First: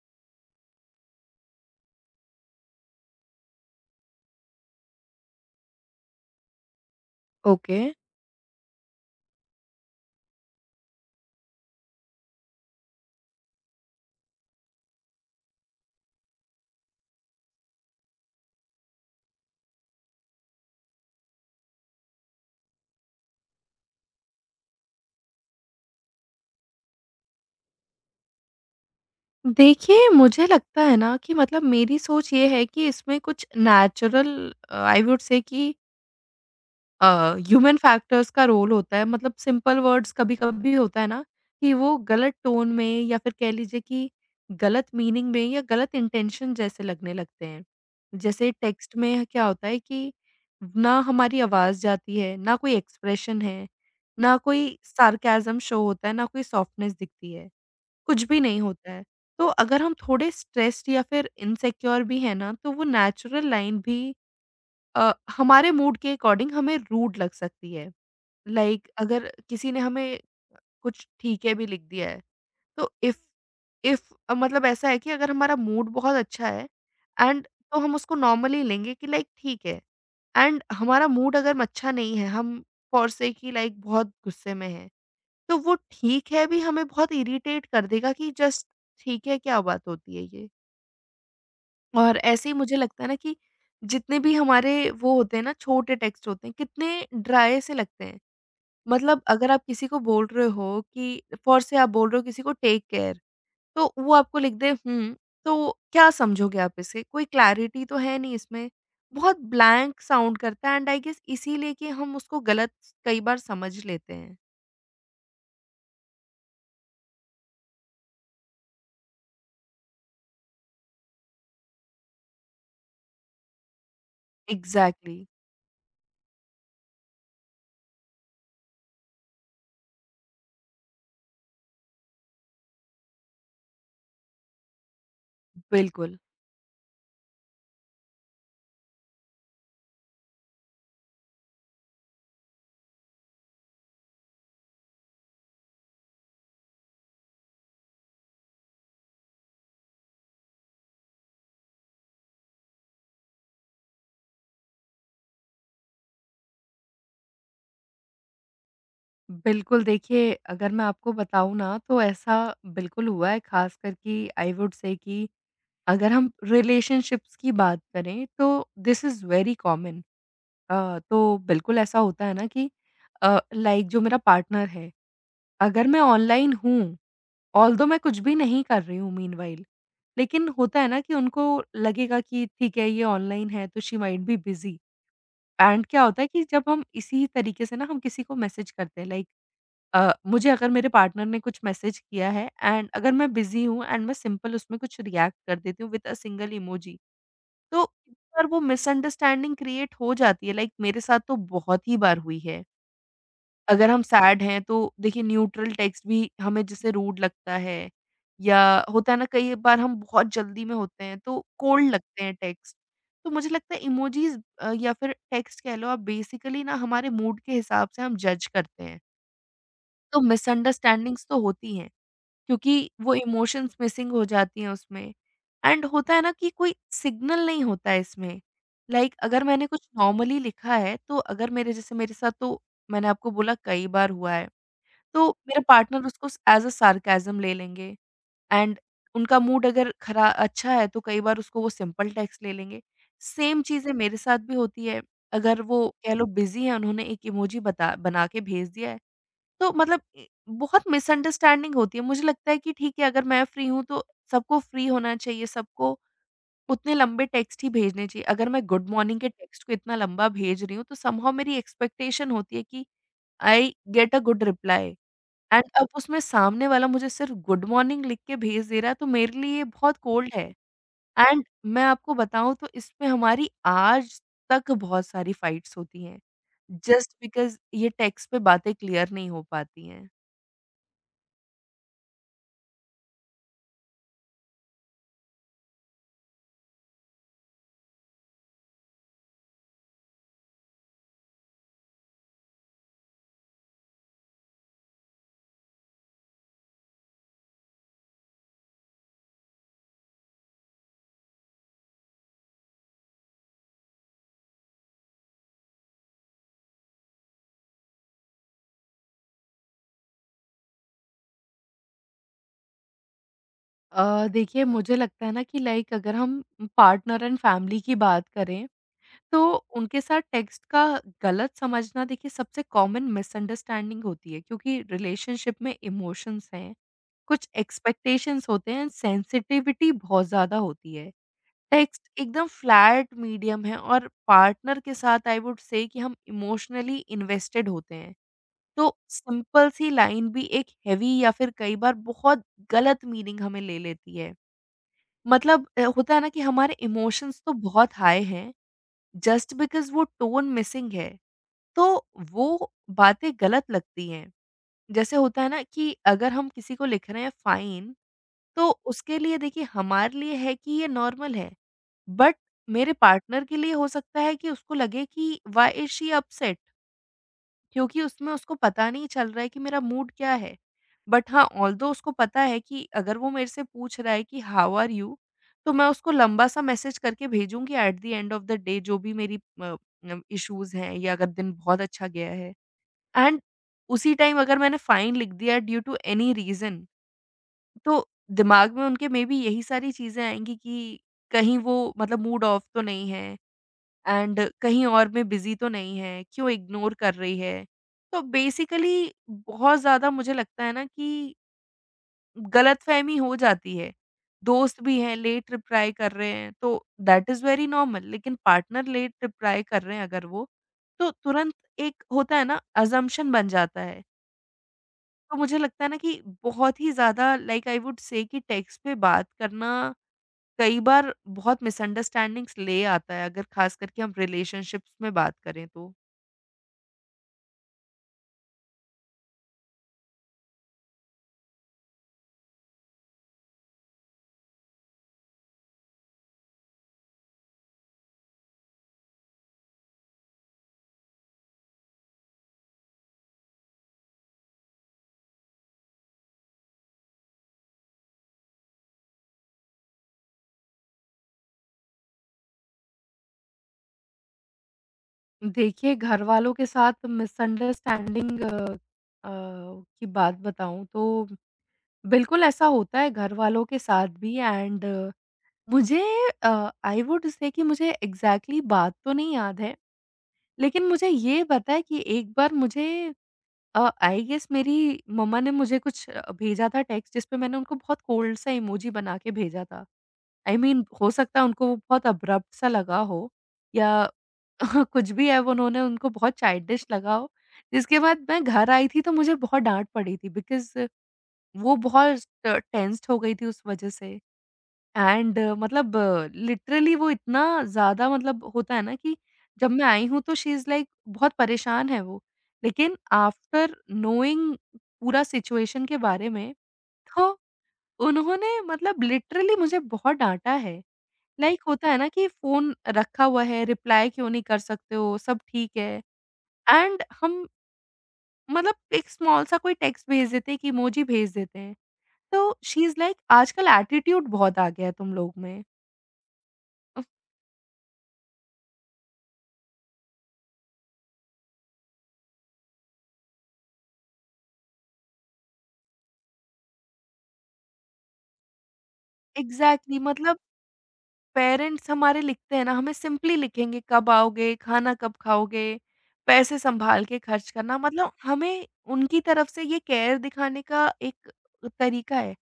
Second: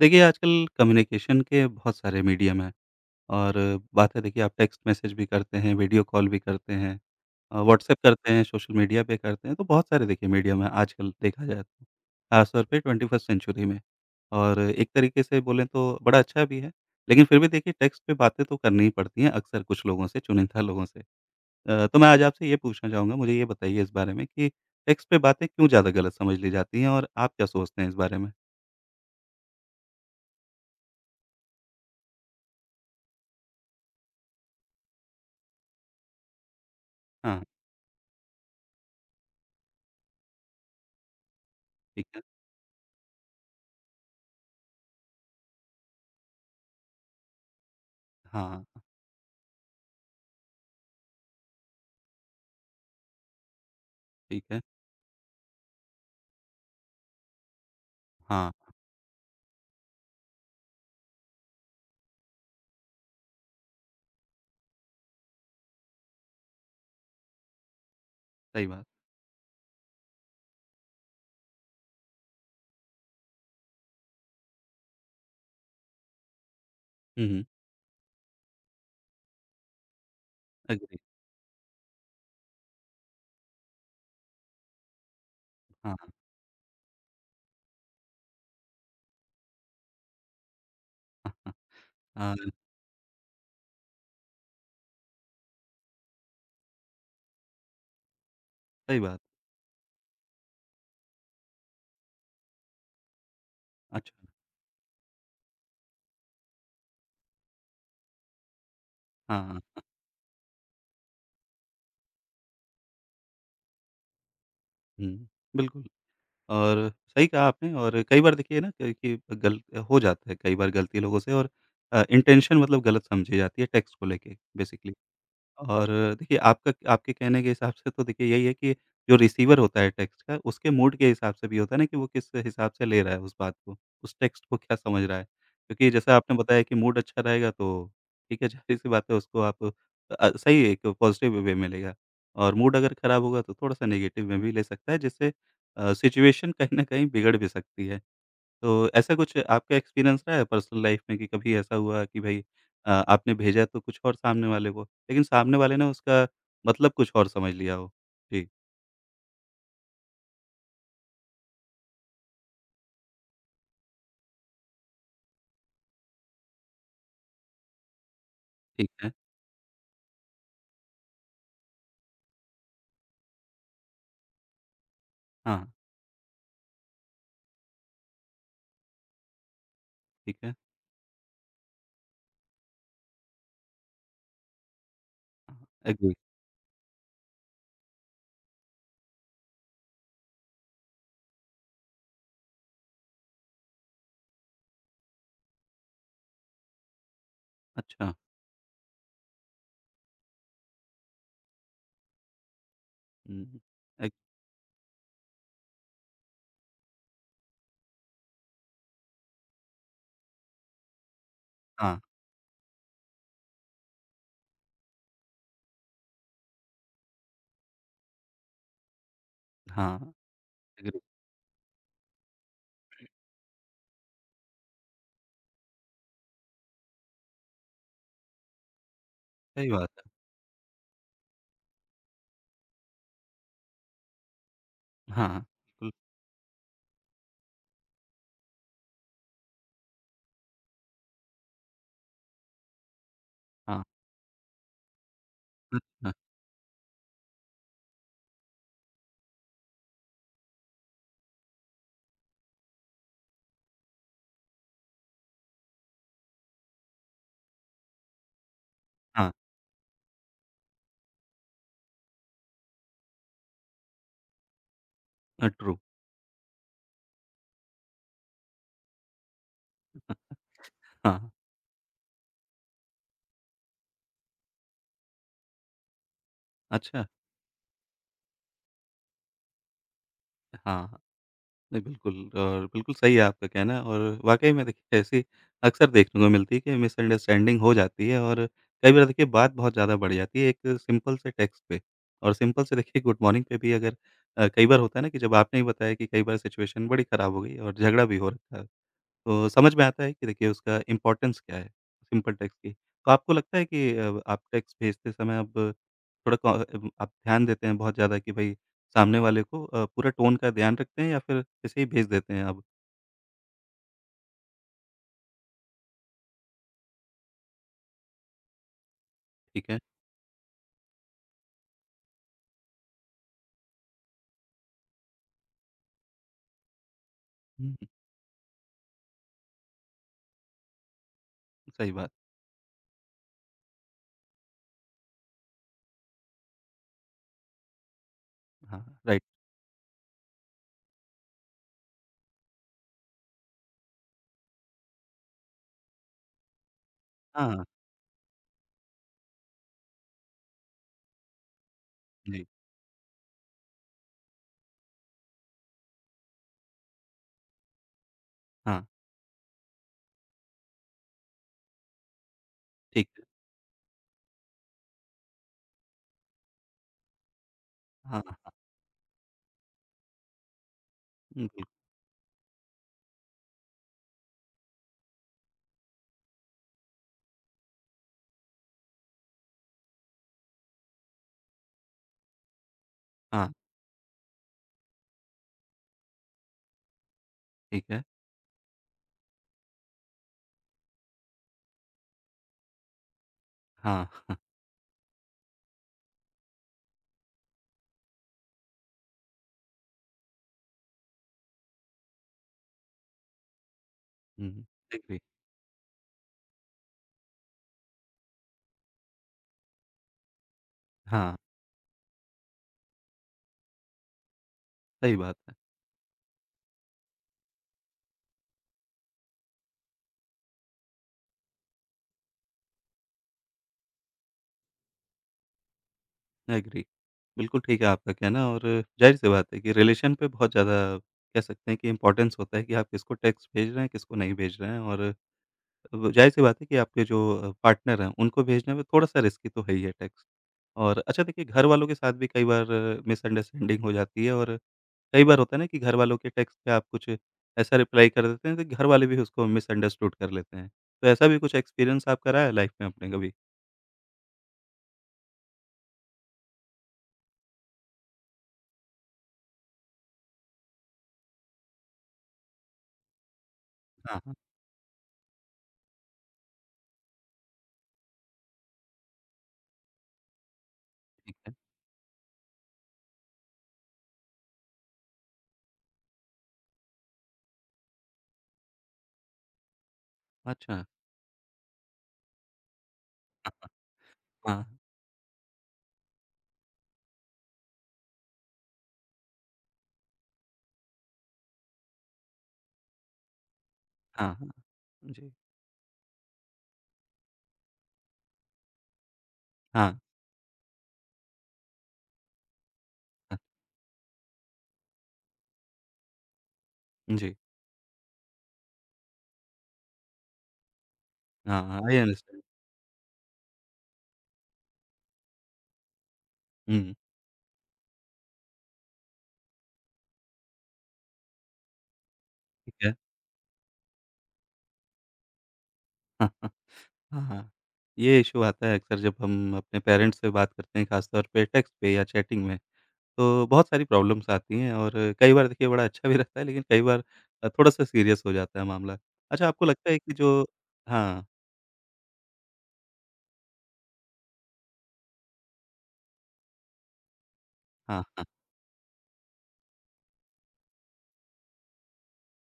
देखिए, आजकल कम्युनिकेशन के बहुत सारे मीडियम हैं और बात है देखिए आप टेक्स्ट मैसेज भी करते हैं, वीडियो कॉल भी करते हैं ओके। व्हाट्सएप करते हैं, सोशल मीडिया पे करते हैं, तो बहुत सारे देखिए मीडियम हैं आजकल देखा जाए तो। ख़ासतौर पे 21st सेंचुरी में और एक तरीके से बोलें तो बड़ा अच्छा भी है, लेकिन फिर भी देखिए टेक्स्ट पे बातें तो करनी ही पड़ती हैं अक्सर कुछ लोगों से, चुनिंदा लोगों से। तो मैं आज आपसे ये पूछना चाहूँगा, मुझे ये बताइए इस बारे में कि टेक्स्ट पे बातें क्यों ज़्यादा गलत समझ ली जाती हैं और आप क्या सोचते हैं इस बारे में? देखिए, मुझे लगता है ना कि मतलब मेरी सोच ये है कि इसमें कुछ नेचुरल आई वुड से कि अ, हाँ, ह्यूमन फैक्टर्स का रोल होता है। मतलब सिंपल वर्ड्स कभी-कभी होता है ना कि वो ठीक है। गलत टोन में या फिर कह लीजिए कि गलत मीनिंग में या गलत इंटेंशन जैसे लगने लगते हैं। जैसे हाँ, टेक्स्ट में क्या होता है कि ना हमारी आवाज़ जाती है, ना कोई एक्सप्रेशन है, ना ठीक है। कोई सार्कैज़्म शो होता है, ना कोई सॉफ्टनेस दिखती है। कुछ भी हाँ, नहीं होता है। तो अगर हम थोड़े स्ट्रेस्ड या फिर इनसिक्योर भी हैं ना, तो वो नेचुरल लाइन भी हमारे मूड के अकॉर्डिंग हमें रूड लग सकती है। सही लाइक बात। like, अगर किसी ने हमें कुछ ठीक है भी लिख दिया है, तो इफ़ इफ़ मतलब ऐसा है कि अगर हमारा मूड बहुत अच्छा है हुँ, हुँ। एंड तो हम उसको नॉर्मली लेंगे कि लाइक ठीक है। एंड एग्री हमारा मूड अगर अच्छा नहीं है, हम फॉर से कि लाइक बहुत गुस्से में हैं। तो वो हाँ, ठीक है भी हमें बहुत इरिटेट कर देगा कि जस्ट ठीक है, क्या बात होती है ये? और हाँ, ऐसे ही मुझे लगता है ना कि जितने भी हमारे वो होते हैं ना छोटे टेक्स्ट होते हैं, कितने ड्राई से लगते हैं। सही बात। मतलब अगर आप किसी को बोल रहे हो कि फ़ॉर से आप बोल रहे हो किसी को टेक केयर, तो अच्छा, वो आपको लिख दे हुँ, तो क्या समझोगे आप इसे? कोई क्लैरिटी तो है नहीं इसमें। बहुत हाँ, हाँ, ब्लैंक साउंड करता है एंड आई गेस इसीलिए कि हम उसको गलत कई बार समझ लेते हैं। हुँ। बिल्कुल और सही कहा आपने और कई बार देखिए ना कि गल हो जाता है कई बार गलती लोगों से और इंटेंशन मतलब गलत समझी जाती है टेक्स्ट को लेके बेसिकली। एग्ज़ैक्टली, और देखिए आपका आपके कहने के हिसाब से तो देखिए यही है कि जो रिसीवर होता है टेक्स्ट का उसके मूड के हिसाब से भी होता है ना कि वो किस हिसाब से ले रहा है उस बात को, उस टेक्स्ट को क्या समझ रहा है। क्योंकि जैसा बिल्कुल। आपने बताया कि मूड अच्छा रहेगा तो ठीक है ज़ाहिर-सी बात है उसको आप सही एक पॉज़िटिव वे में लेगा और मूड अगर ख़राब होगा तो थोड़ा-सा नेगेटिव में भी ले सकता है जिससे सिचुएशन कहीं न कहीं बिगड़ भी सकती है। तो ऐसा कुछ आपका एक्सपीरियंस रहा है पर्सनल लाइफ में कि कभी ऐसा हुआ कि भाई आपने भेजा तो कुछ और सामने वाले को, लेकिन सामने वाले ने उसका मतलब कुछ और समझ लिया हो? जी, बिल्कुल, देखिए अगर मैं आपको बताऊँ ना तो ऐसा बिल्कुल हुआ है ख़ासकर कि आई वुड से कि अगर हम रिलेशनशिप्स की बात करें तो ठीक दिस है। Is very common. तो बिल्कुल ऐसा होता है ना कि लाइक जो मेरा पार्टनर है, हाँ, अगर मैं ऑनलाइन हूँ, ऑल्दो मैं कुछ भी नहीं कर रही हूँ मीनव्हाइल, ठीक लेकिन है। होता है ना कि उनको लगेगा कि ठीक है, ये ऑनलाइन है तो शी माइट बी बिज़ी। हाँ, एंड क्या एग्री। होता है कि जब हम इसी तरीके से ना हम किसी को मैसेज करते हैं लाइक मुझे अगर मेरे पार्टनर ने कुछ मैसेज किया है एंड अगर मैं बिजी हूँ एंड मैं सिंपल उसमें कुछ रिएक्ट कर देती हूँ विद अ सिंगल इमोजी, तो अच्छा। पर वो मिसअंडरस्टैंडिंग क्रिएट हो जाती है लाइक मेरे साथ तो बहुत ही बार हुई है। हुँ, अगर हम एग सैड हैं तो देखिए न्यूट्रल टेक्स्ट भी हमें जैसे रूड लगता है या होता है ना कई बार हम बहुत जल्दी में होते हैं तो कोल्ड हाँ, लगते हैं टेक्स्ट। तो मुझे लगता है इमोजीज या फिर टेक्स्ट कह लो आप बेसिकली ना हमारे मूड के हिसाब से हम जज करते हैं। हाँ, तो एग्री। मिसअंडरस्टैंडिंग्स तो होती हैं क्योंकि वो इमोशंस मिसिंग हो जाती हैं उसमें। एंड होता है ना कि कोई सिग्नल नहीं होता है इसमें। लाइक, अगर मैंने सही कुछ बात है। नॉर्मली लिखा है, तो अगर मेरे जैसे मेरे साथ तो मैंने आपको बोला कई बार हुआ है, तो हाँ, मेरा बिल्कुल। पार्टनर उसको एज़ अ सार्कैज़्म ले लेंगे। एंड उनका मूड अगर खरा अच्छा है तो कई बार उसको वो सिंपल टेक्स्ट ले लेंगे। सेम हाँ, चीज़ें मेरे साथ भी होती है। अगर वो अच्छा। कह लो बिज़ी हैं, उन्होंने एक इमोजी बता बना के भेज दिया है, तो मतलब ए बहुत मिसअंडरस्टैंडिंग होती है। मुझे लगता है कि ठीक है अगर मैं फ्री हूँ तो सबको फ्री होना चाहिए, सबको उतने लंबे टेक्स्ट ही भेजने चाहिए। अगर मैं गुड मॉर्निंग के हाँ, टेक्स्ट को इतना लंबा भेज रही हूँ तो समहाउ मेरी एक्सपेक्टेशन होती है कि I get a good reply. And true. अब उसमें सामने वाला मुझे सिर्फ़ गुड मॉर्निंग लिख के भेज दे रहा है तो मेरे लिए ये बहुत कोल्ड है। हाँ, true, हाँ, एंड मैं आपको बताऊँ तो इसमें हमारी आज तक बहुत सारी फाइट्स होती हैं। अच्छा। जस्ट बिकॉज़ ये टेक्स्ट पे बातें क्लियर नहीं हो पाती हैं। हाँ। नहीं, बिल्कुल और बिल्कुल सही है आपका कहना और वाक़ई में देखिए ऐसी अक्सर देखने को मिलती है कि मिसअंडरस्टैंडिंग हो जाती है और कई बार देखिए बात बहुत ज़्यादा बढ़ जाती है एक सिंपल से टेक्स्ट पे और सिंपल से देखिए गुड मॉर्निंग पे भी अगर कई बार होता है ना कि जब आपने ही बताया कि कई बार सिचुएशन बड़ी ख़राब हो गई और झगड़ा भी हो रखा है। तो समझ में आता है कि देखिए उसका इम्पोर्टेंस क्या है, सिंपल टेक्स्ट की। तो आपको लगता है कि आप टेक्स्ट भेजते समय अब थोड़ा कॉ आप ध्यान देते हैं बहुत ज़्यादा कि भई सामने वाले को पूरा टोन का ध्यान रखते हैं या फिर ऐसे ही भेज देते हैं आप? देखिए मुझे लगता है ना कि लाइक अगर हम पार्टनर एंड फैमिली की बात करें, तो ठीक है। उनके साथ टेक्स्ट का गलत समझना देखिए सबसे कॉमन मिसअंडरस्टैंडिंग होती है क्योंकि रिलेशनशिप में इमोशंस हैं, कुछ हुँ, एक्सपेक्टेशंस होते हैं, सेंसिटिविटी बहुत ज़्यादा होती है। सही टेक्स्ट बात। एकदम फ्लैट मीडियम है और पार्टनर के साथ आई वुड से कि हम इमोशनली इन्वेस्टेड होते हैं। हाँ, तो राइट। सिंपल सी लाइन भी एक हेवी या फिर कई बार बहुत गलत मीनिंग हमें ले लेती है। मतलब होता है ना कि हमारे इमोशंस हाँ, तो हाँ, बहुत हाई हैं, जस्ट बिकॉज़ वो टोन मिसिंग है, तो जी। वो बातें गलत लगती हैं। जैसे होता है ना कि अगर हम किसी को लिख रहे हैं फ़ाइन, तो हाँ, उसके लिए देखिए हमारे लिए है कि ये नॉर्मल है, बट मेरे ठीक है। पार्टनर के लिए हो सकता है कि उसको लगे कि व्हाई इज़ शी अपसेट? क्योंकि हाँ, उसमें उसको पता नहीं चल रहा है कि मेरा मूड क्या है। बट हुँ, हाँ, बिल्कुल। ऑल्दो उसको पता है कि अगर वो मेरे से पूछ रहा है कि हाउ आर यू? तो मैं उसको लंबा-सा मैसेज करके भेजूँगी at the end of the day जो भी मेरी अ, न इश्यूज़ हैं या अगर दिन बहुत अच्छा गया है। एंड हाँ, उसी टाइम अगर मैंने फाइन लिख दिया ड्यू टू एनी रीज़न, ठीक है। तो दिमाग में उनके मेबी यही सारी चीज़ें आएँगी कि कहीं वो मतलब मूड ऑफ तो नहीं है। हाँ, एंड कहीं और में बिज़ी तो नहीं है, क्यों इग्नोर कर रही है? तो बेसिकली बहुत ज़्यादा मुझे लगता है ना कि गलतफ़हमी हो जाती है। हुँ, दोस्त भी हैं, एग्री। लेट रिप्लाई कर रहे हैं, तो दैट इज़ वेरी नॉर्मल लेकिन पार्टनर लेट रिप्लाई कर रहे हैं अगर वो, तो हाँ, तुरंत एक होता है ना असम्पशन बन जाता है। सही बात तो है। मुझे लगता है ना कि बहुत ही ज़्यादा लाइक आई वुड से कि टेक्स्ट पे बात करना कई बार बहुत मिसअंडरस्टैंडिंग्स ले आता है, अगर ख़ास करके हम रिलेशनशिप्स में बात करें तो। एग्री। बिल्कुल ठीक है आपका कहना और ज़ाहिर-सी बात है कि रिलेशन पे बहुत ज़्यादा कह सकते हैं कि इम्पोर्टेंस होता है कि आप किसको टेक्स्ट भेज रहे हैं, किसको नहीं भेज रहे हैं और अब ज़ाहिर-सी बात है कि आपके जो पार्टनर हैं, उनको भेजने में थोड़ा-सा रिस्की तो है ही है टेक्स्ट। और अच्छा देखिए घर वालों के साथ भी कई बार मिसअंडरस्टैंडिंग हो जाती है और कई बार होता है ना कि घर वालों के टेक्स्ट पे आप कुछ ऐसा रिप्लाई कर देते हैं, तो घर वाले भी उसको मिसअंडरस्टूड कर लेते हैं। तो ऐसा भी कुछ एक्सपीरियंस आपका रहा है लाइफ़ में अपने कभी? देखिए, घर वालों के साथ मिसअंडरस्टैंडिंग अ, की बात बताऊँ तो बिल्कुल ऐसा होता है घर वालों के साथ हाँ, हाँ, भी। एंड मुझे आई वुड से कि मुझे एग्ज़ैक्टली बात तो नहीं याद है, लेकिन मुझे ठीक ये है। पता है कि एक बार मुझे आई गेस मेरी मम्मा ने मुझे कुछ भेजा था टेक्स्ट जिसपे मैंने उनको बहुत कोल्ड-सा इमोजी बना के भेजा था। आई मीन अच्छा। हो सकता है उनको वो बहुत अब्रप्ट सा लगा हो या हाँ, हाँ, कुछ भी है वो उन्होंने उनको बहुत चाइल्डिश लगा हो, जिसके बाद मैं घर आई थी तो मुझे बहुत डाँट पड़ी थी बिकॉज़ वो बहुत ट टेंस्ड हो गई थी उस वज़ह से। हाँ। जी, एंड मतलब लिटरली वो इतना ज़्यादा मतलब होता है ना कि जब मैं हाँ, आई हूँ तो शी इज़ लाइक बहुत परेशान है वो। लेकिन हाँ, आफ्टर नोइंग पूरा सिचुएशन के बारे में, जी, तो उन्होंने मतलब लिटरली मुझे बहुत डाँटा है। हाँ, लाइक हाँ, होता आई है ना कि अंडरस्टैंड फ़ोन रखा हुआ है, रिप्लाई क्यों नहीं कर सकते हो, सब ठीक है। हुँ, एंड हम मतलब एक स्मॉल सा कोई टेक्स्ट भेज देते हैं, एक इमोजी भेज देते हैं। तो ठीक शी है। इज़ लाइक आजकल एटीट्यूड बहुत आ गया है तुम लोग में। हाँ, हाँ, हाँ, हाँ, ये इश्यू आता है अक्सर जब हम अपने पेरेंट्स से बात करते हैं, खासतौर पे टेक्स्ट पे या चैटिंग में, तो बहुत सारी प्रॉब्लम्स आती हैं और कई बार देखिए बड़ा अच्छा भी लगता है, लेकिन कई बार थोड़ा-सा सीरियस हो जाता है मामला। अच्छा, आपको लगता है एग्ज़ैक्टली कि मतलब जो हाँ, पेरेंट्स हमारे लिखते हैं ना, हमें सिंपली लिखेंगे कब आओगे, खाना कब खाओगे, पैसे सँभाल के खर्च करना हाँ, मतलब हाँ, हमें उनकी तरफ से ये केयर दिखाने का एक तरीका है।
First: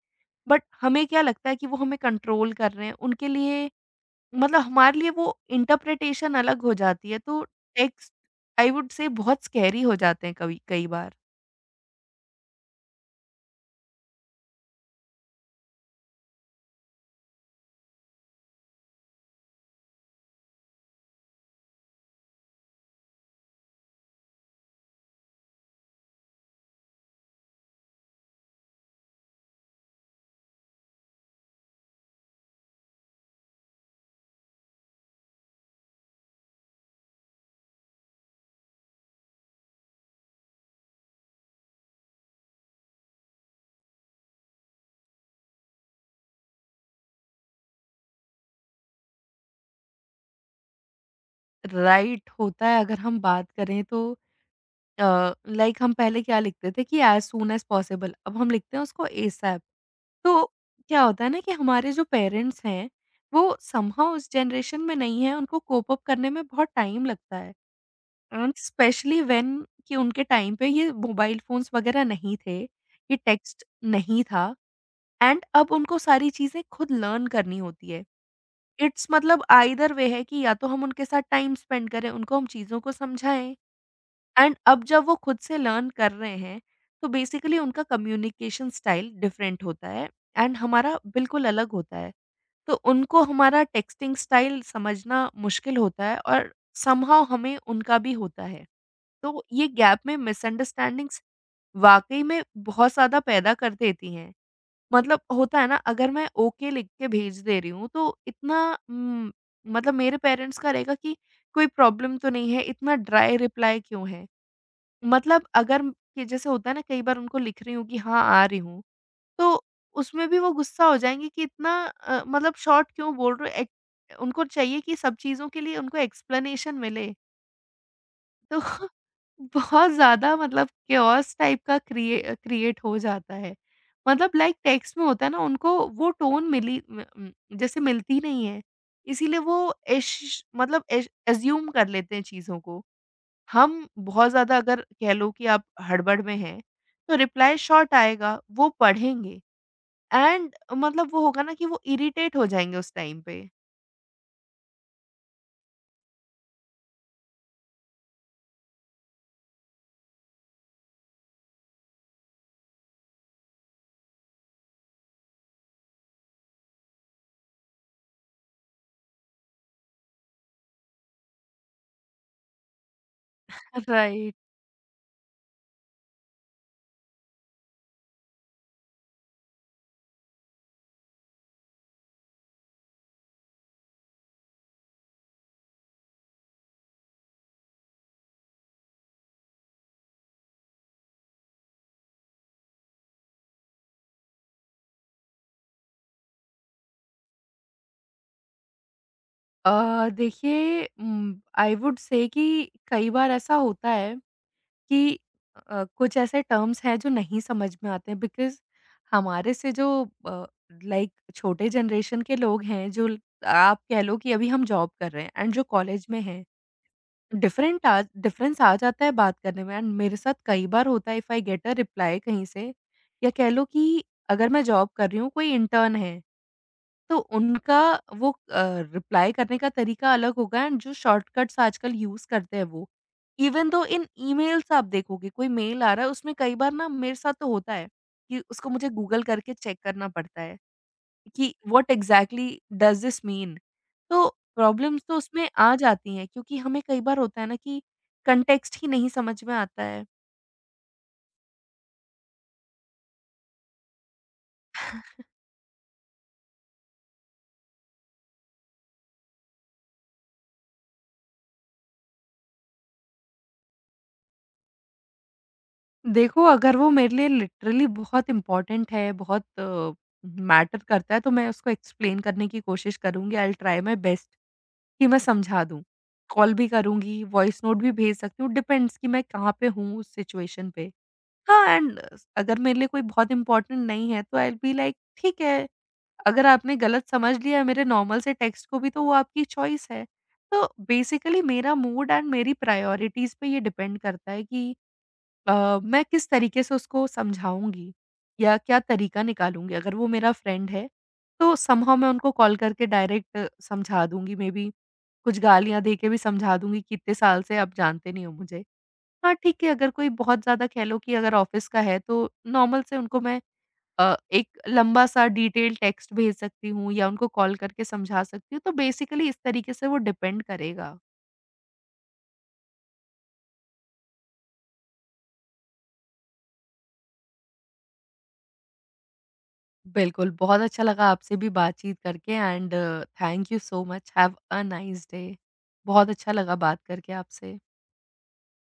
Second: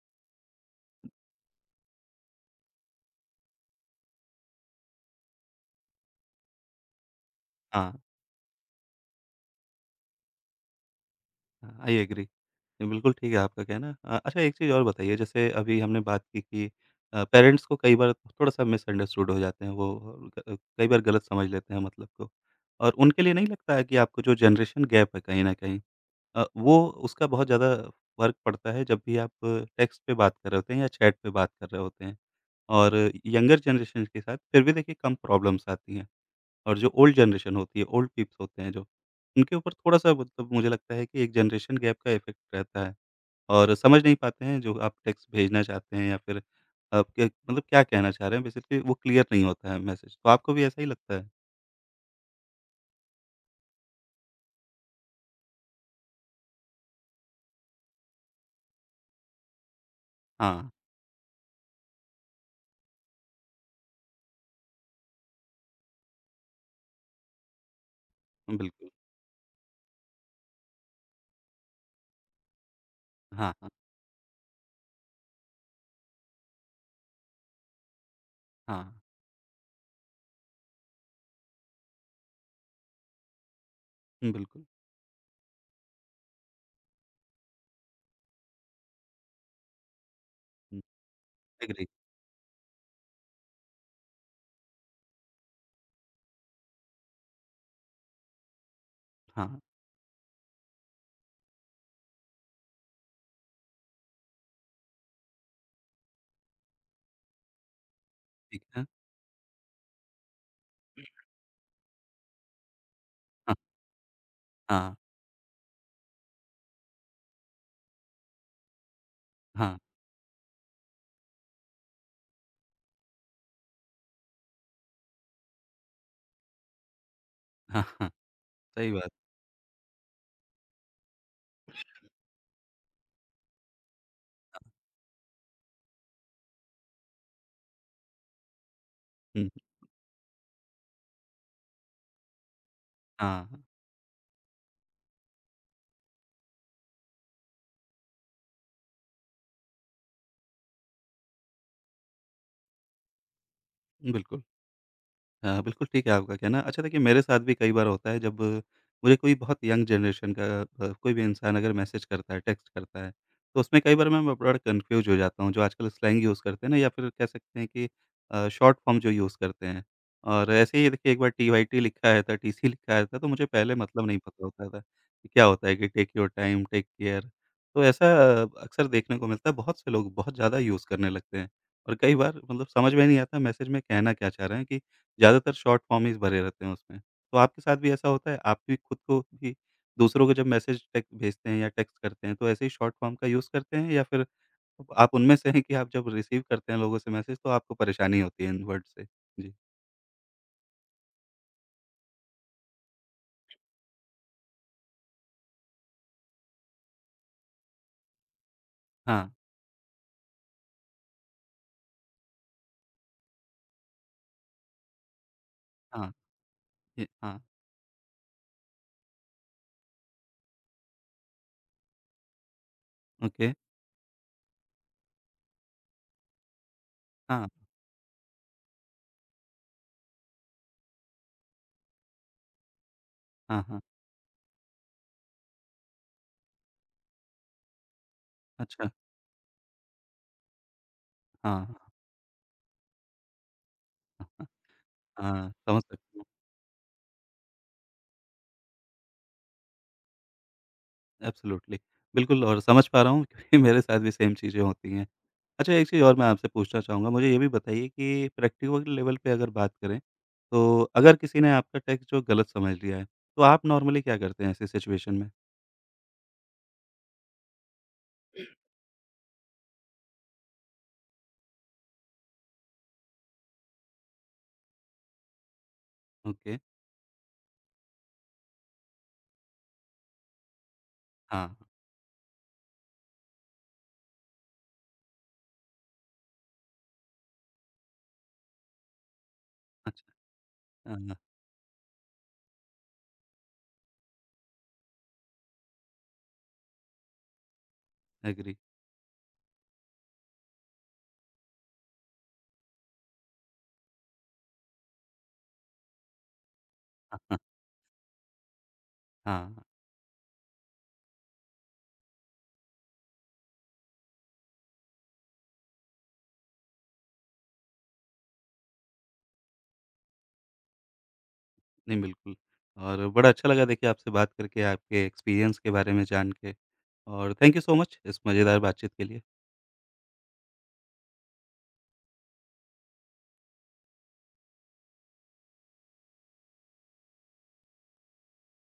बट हमें क्या लगता है कि वो हमें कंट्रोल कर रहे हैं, उनके लिए मतलब हमारे लिए वो इंटरप्रिटेशन अलग हो जाती है, तो हाँ, टेक्स्ट आई वुड से बहुत स्कैरी हो जाते हैं कभी कई बार। हाँ, आई एग्री। नहीं, बिल्कुल ठीक है आपका कहना। अच्छा एक चीज़ और बताइए जैसे अभी हमने बात की कि पेरेंट्स को कई बार थोड़ा-सा मिसअंडरस्टूड हो जाते हैं वो कई बार गलत समझ लेते हैं मतलब को। और उनके लिए नहीं लगता है कि आपको जो जनरेशन गैप है कहीं न कहीं वो उसका बहुत ज़्यादा फ़र्क पड़ता है जब भी आप टेक्स्ट पे बात कर रहे होते हैं या चैट पे बात कर रहे होते हैं। और यंगर जनरेशन के साथ फिर भी देखिए कम प्रॉब्लम्स आती हैं। और जो ओल्ड जनरेशन होती है, ओल्ड पीप्स होते हैं जो, उनके ऊपर थोड़ा-सा मतलब मुझे लगता है कि एक जनरेशन गैप का इफ़ेक्ट रहता है। और समझ नहीं पाते हैं जो आप टेक्स्ट भेजना चाहते हैं या फिर आप क्या मतलब क्या कहना चाह रहे हैं बेसिकली वो क्लियर नहीं होता है मैसेज। तो आपको भी ऐसा ही लगता है? राइट होता है अगर हम बात करें तो लाइक हम पहले क्या लिखते थे कि एज़ सून एज़ पॉसिबल, अब हम लिखते हैं उसको एसएपी। तो हाँ, क्या होता है ना कि हमारे जो पेरेंट्स हैं, वो समहाउ उस जनरेशन में नहीं है, उनको कोप अप करने में बहुत टाइम लगता है। एंड बिल्कुल। स्पेशली व्हेन कि उनके टाइम पे ये मोबाइल फ़ोन्स वगैरह नहीं थे, ये हाँ, टेक्स्ट हाँ, नहीं था। एंड अब उनको सारी चीज़ें खुद लर्न करनी होती है। हाँ, इट्स मतलब आइदर वे है कि या तो हम उनके साथ टाइम स्पेंड करें, उनको हम चीज़ों को समझाएँ एंड बिल्कुल। अब जब वो खुद से लर्न कर रहे हैं, तो बेसिकली उनका कम्युनिकेशन स्टाइल डिफरेंट होता है एंड हुँ, हमारा बिल्कुल अलग एग्री। होता है। तो उनको हमारा टेक्स्टिंग स्टाइल समझना मुश्किल होता है और समहाउ हमें उनका भी होता है। तो हाँ, ये गैप में मिसअंडरस्टैंडिंग्स वाक़ई में बहुत ज़्यादा पैदा कर देती हैं। मतलब होता है ना अगर मैं ओके लिख के भेज दे रही हूँ तो इतना ठीक है। उम, मतलब मेरे पेरेंट्स का रहेगा कि कोई प्रॉब्लम तो नहीं है, इतना ड्राई हाँ, रिप्लाई क्यों है? हाँ, मतलब अगर कि जैसे होता है ना कई बार उनको लिख रही हूँ कि हाँ, आ रही हूँ, तो हाँ, उसमें भी वो गुस्सा हो जाएँगे कि इतना मतलब शॉर्ट क्यों बोल रहे हो? एक उनको चाहिए कि सब चीज़ों के लिए उनको एक्सप्लेनेशन मिले। हाँ, हाँ, तो सही बात। बहुत ज़्यादा मतलब केओस टाइप का क्रिएट हो जाता है। मतलब लाइक टेक्स्ट में होता है ना उनको वो टोन मिली जैसे मिलती नहीं है। इसीलिए हुँ, वो एश मतलब एश एज़्यूम कर लेते हैं चीज़ों को। हाँ, हम बहुत ज़्यादा अगर कह लो कि आप हड़बड़ में हैं, तो रिप्लाई शॉर्ट आएगा, वो पढ़ेंगे एंड मतलब वो होगा ना कि वो इरिटेट हो जाएँगे उस टाइम पे। बिल्कुल। हाँ, बिल्कुल ठीक है आपका कहना। अच्छा देखिए मेरे साथ भी कई बार होता है जब मुझे कोई बहुत यंग जनरेशन का कोई भी इंसान अगर मैसेज करता है, टेक्स्ट करता है, तो उसमें कई बार मैं ब बड़ा कन्फ्यूज़ हो जाता हूँ। जो आजकल स्लैंग यूज़ करते हैं ना या फिर कह सकते हैं कि शॉर्ट फॉर्म जो यूज़ करते हैं। और ऐसे ही देखिए एक बार टीवाईटी लिखा आया था, टीसी लिखा आया था तो मुझे पहले मतलब नहीं राइट। पता होता था कि क्या होता है कि take your time, take care. तो ऐसा अक्सर देखने को मिलता है, बहुत से लोग बहुत ज़्यादा यूज़ करने लगते हैं। और कई बार मतलब समझ में नहीं आता मैसेज में कहना क्या चाह रहे हैं कि ज़्यादातर शॉर्ट फॉर्म ही भरे रहते हैं उसमें। तो आपके साथ भी ऐसा होता है? आप भी खुद को भी दूसरों को जब मैसेज टेक्स्ट भेजते हैं या टेक्स्ट करते हैं, तो ऐसे ही शॉर्ट फॉर्म का यूज़ करते हैं या फिर आप उनमें से हैं कि आप जब रिसीव करते हैं लोगों से मैसेज तो आपको परेशानी होती है इन वर्ड से? जी। देखिए आई वुड से कि कई बार ऐसा होता है कि कुछ ऐसे टर्म्स हैं जो नहीं समझ में आते हैं बिकॉज़ हाँ, हमारे से जो अ, लाइक छोटे जनरेशन के लोग हैं जो ल आप कह लो कि अभी हम जॉब कर रहे हैं एंड जो कॉलेज हाँ, में हैं, ये हाँ, डिफरेंट आज डिफरेंस आ जाता है बात करने में। एंड मेरे साथ कई बार होता है if I get a reply कहीं से या ओके। कह लो कि अगर मैं जॉब कर रही हूँ, कोई इंटर्न है तो हाँ, उनका वो रिप्लाई करने का तरीका अलग होगा एंड जो शॉर्टकट्स आजकल यूज़ करते हैं वो। हाँ, इवन हाँ। दो इन ईमेल्स आप देखोगे कोई मेल आ रहा है उसमें कई बार ना मेरे साथ तो होता है कि उसको अच्छा। मुझे गूगल करके चेक करना पड़ता है कि हाँ, हाँ, what exactly does this mean? तो हाँ, प्रॉब्लम्स तो उसमें हाँ, आ समझ जाती सकता हूँ। हैं क्योंकि हमें कई बार होता है ना कि कॉन्टेक्स्ट ही नहीं समझ में आता है। एब्सोल्युटली। बिल्कुल और समझ पा रहा हूँ क्योंकि मेरे साथ भी सेम चीज़ें होती हैं। अच्छा, एक चीज़ और मैं आपसे पूछना चाहूँगा, मुझे ये भी बताइए कि प्रैक्टिकल लेवल पे अगर बात करें, तो अगर किसी ने आपका टेक्स्ट जो गलत समझ लिया है, तो आप नॉर्मली क्या करते हैं ऐसी सिचुएशन में? देखो, अगर वो मेरे लिए लिटरली बहुत इम्पोर्टेंट है, बहुत मैटर करता है, तो मैं उसको एक्सप्लेन करने की कोशिश करूँगी, I will try my best कि मैं समझा दूँ। कॉल ओके, भी करूँगी, वॉइस नोट भी भेज सकती हूँ, डिपेंड्स कि मैं कहाँ पे हूँ उस सिचुएशन पे। हाँ, हाँ, एंड अगर मेरे लिए कोई बहुत इम्पोर्टेंट नहीं है, तो आई विल बी लाइक ठीक है, अगर आपने गलत समझ लिया मेरे नॉर्मल से टेक्स्ट को भी, तो वो आपकी चॉइस है। अच्छा, तो हाँ, बेसिकली मेरा मूड एंड मेरी प्रायोरिटीज़ पे ये डिपेंड करता है कि मैं किस तरीके से उसको समझाऊँगी एग्री, या क्या तरीका निकालूँगी? अगर वो मेरा फ्रेंड है, तो समहाउ मैं उनको कॉल करके डायरेक्ट समझा दूँगी मेबी कुछ गालियाँ दे के भी समझा दूँगी कि इतने हाँ, हाँ, साल से आप जानते नहीं हो मुझे। हाँ, हाँ, ठीक है अगर कोई बहुत ज़्यादा कह लो कि अगर ऑफ़िस का है तो नॉर्मल से उनको मैं एक लंबा-सा डिटेल टेक्स्ट भेज सकती हूँ या उनको कॉल करके समझा सकती हूँ। तो बेसिकली इस तरीके से वो डिपेंड करेगा। नहीं बिल्कुल और बड़ा अच्छा लगा देखिए आपसे बात करके, आपके एक्सपीरियंस के बारे में जान के और थैंक यू सो मच इस मज़ेदार बातचीत के लिए। बिल्कुल, बहुत अच्छा लगा आपसे भी बातचीत करके and thank you so much, have a nice day. बहुत अच्छा लगा बात करके आपसे।